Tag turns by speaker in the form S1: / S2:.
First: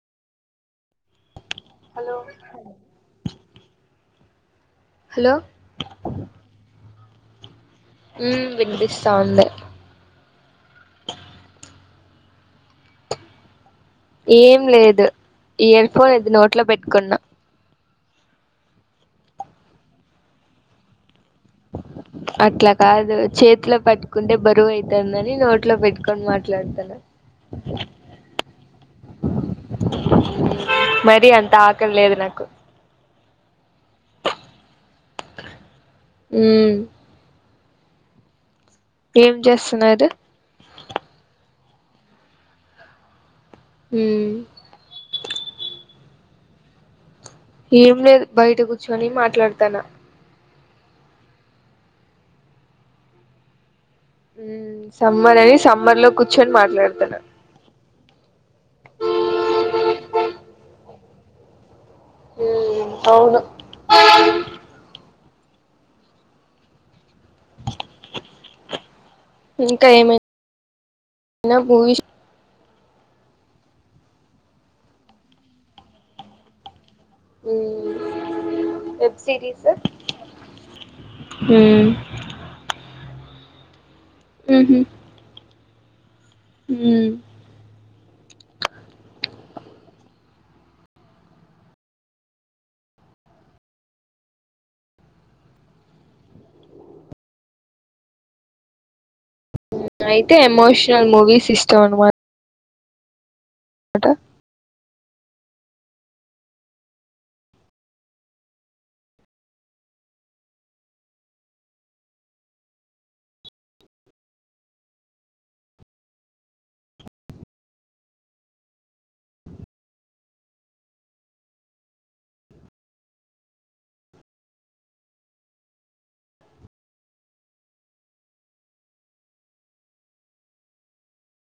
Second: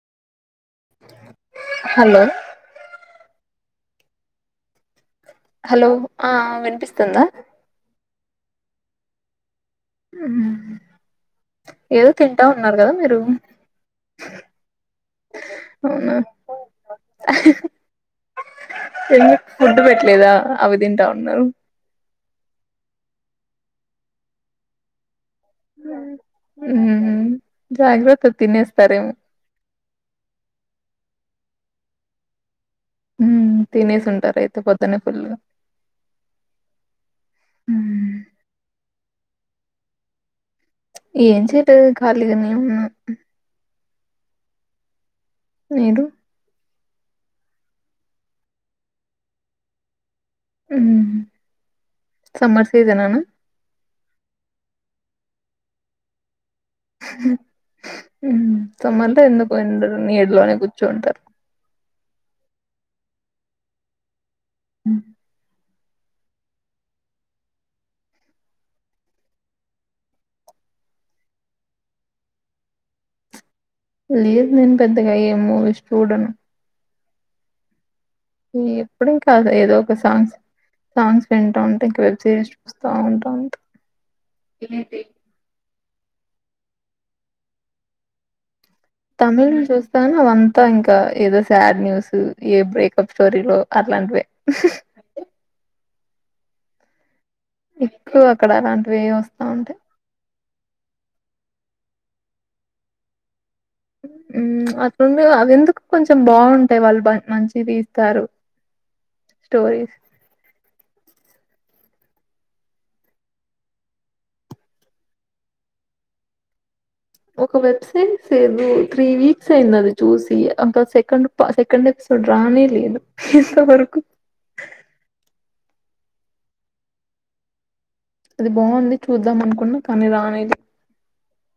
S1: hello hello
S2: hello ఆ వినిపిస్తుందా
S1: ఉ వినిపిస్తా ఉంది
S2: ఏదో తింటా ఉన్నారు కదా మీరు
S1: ఏం లేదు ఇయర్ ఫోన్
S2: అవునా
S1: ఇది నోట్ లో పెట్టుకున్న
S2: ఎందుకు ఫుడ్ పెట్టలేదా అవి తింటా ఉన్నారు
S1: అట్లా కాదు చేతిలో పట్టుకుంటే బరువు అయితంది అని న నోట్లో పెట్టుకొని మాట్లాడతున్న
S2: ఉమ్ జాగ్రత్త తినేస్తారేమో
S1: మరి అంత ఆకలి లేదు నాకు
S2: తినేసి ఉంటారు అయితే పొద్దునే ఫుల్గా
S1: ఉమ్
S2: ఉమ్,
S1: ఏం చేస్తున్నారు
S2: ఏం చేయట్ లేదు కాలి గా నే ఉన్న
S1: ఉం
S2: మీరు
S1: ఏం లేదు బయట కూర్చుని మాట్లాడతానా
S2: ఉమ్ సమ్మర్ సీజన్ అన
S1: ఉ సమ్మర్ అది సమ్మర్ లో కూర్చొని మాట్లాడుతన్నా
S2: సుమ్మర్లో ఎందుకుంటరు నీడులోనే కూర్చుంటారు
S1: హ్మ్ అవును
S2: ఉం
S1: ఇంకా ఏమైనా మూవీస్
S2: లేదు్ నేను పెద్దగా ఏ మూవీస్ చూడను
S1: ఉ
S2: ఎప్పుడం కాదు ఏదో ఒక సాంగ్స్ సాంగ్స్ వింటా
S1: ఉమ్
S2: ఉంటాయి ఇంకా వెబ్ సిరీస్ చూస్తా ఉంటా ఉంటా
S1: హ్మ్
S2: తమిళని చూస్తా అవంతా ఇంకా ఏదో శాడ్ న్యూస్ ఏ బ్రేకప్ స్టోరీలో అట్లాంటివిే ఎక్కువ అక్కడ అలాంటివిేవి వస్తా ఉంటాయి
S1: అయితే ఎమోషనల్ మూవీస్ ఇష్టం అనమాట
S2: ఉమ్ అత్ర అవి ఎందుకు కొంచెం బాగుంటాయి వాళ్ళు మంచి తీస్తారు స్టోరీస్ ఒక వెబ్సైరీస్ లేదు త్రీ వీక్స్ అయింది అది చూసి అం సెకండ్ సెకండ్ రానిి లేదు ఇంత వరకు అది బాగుంది చూద్దాం అనుకున్నా కానీ రానేది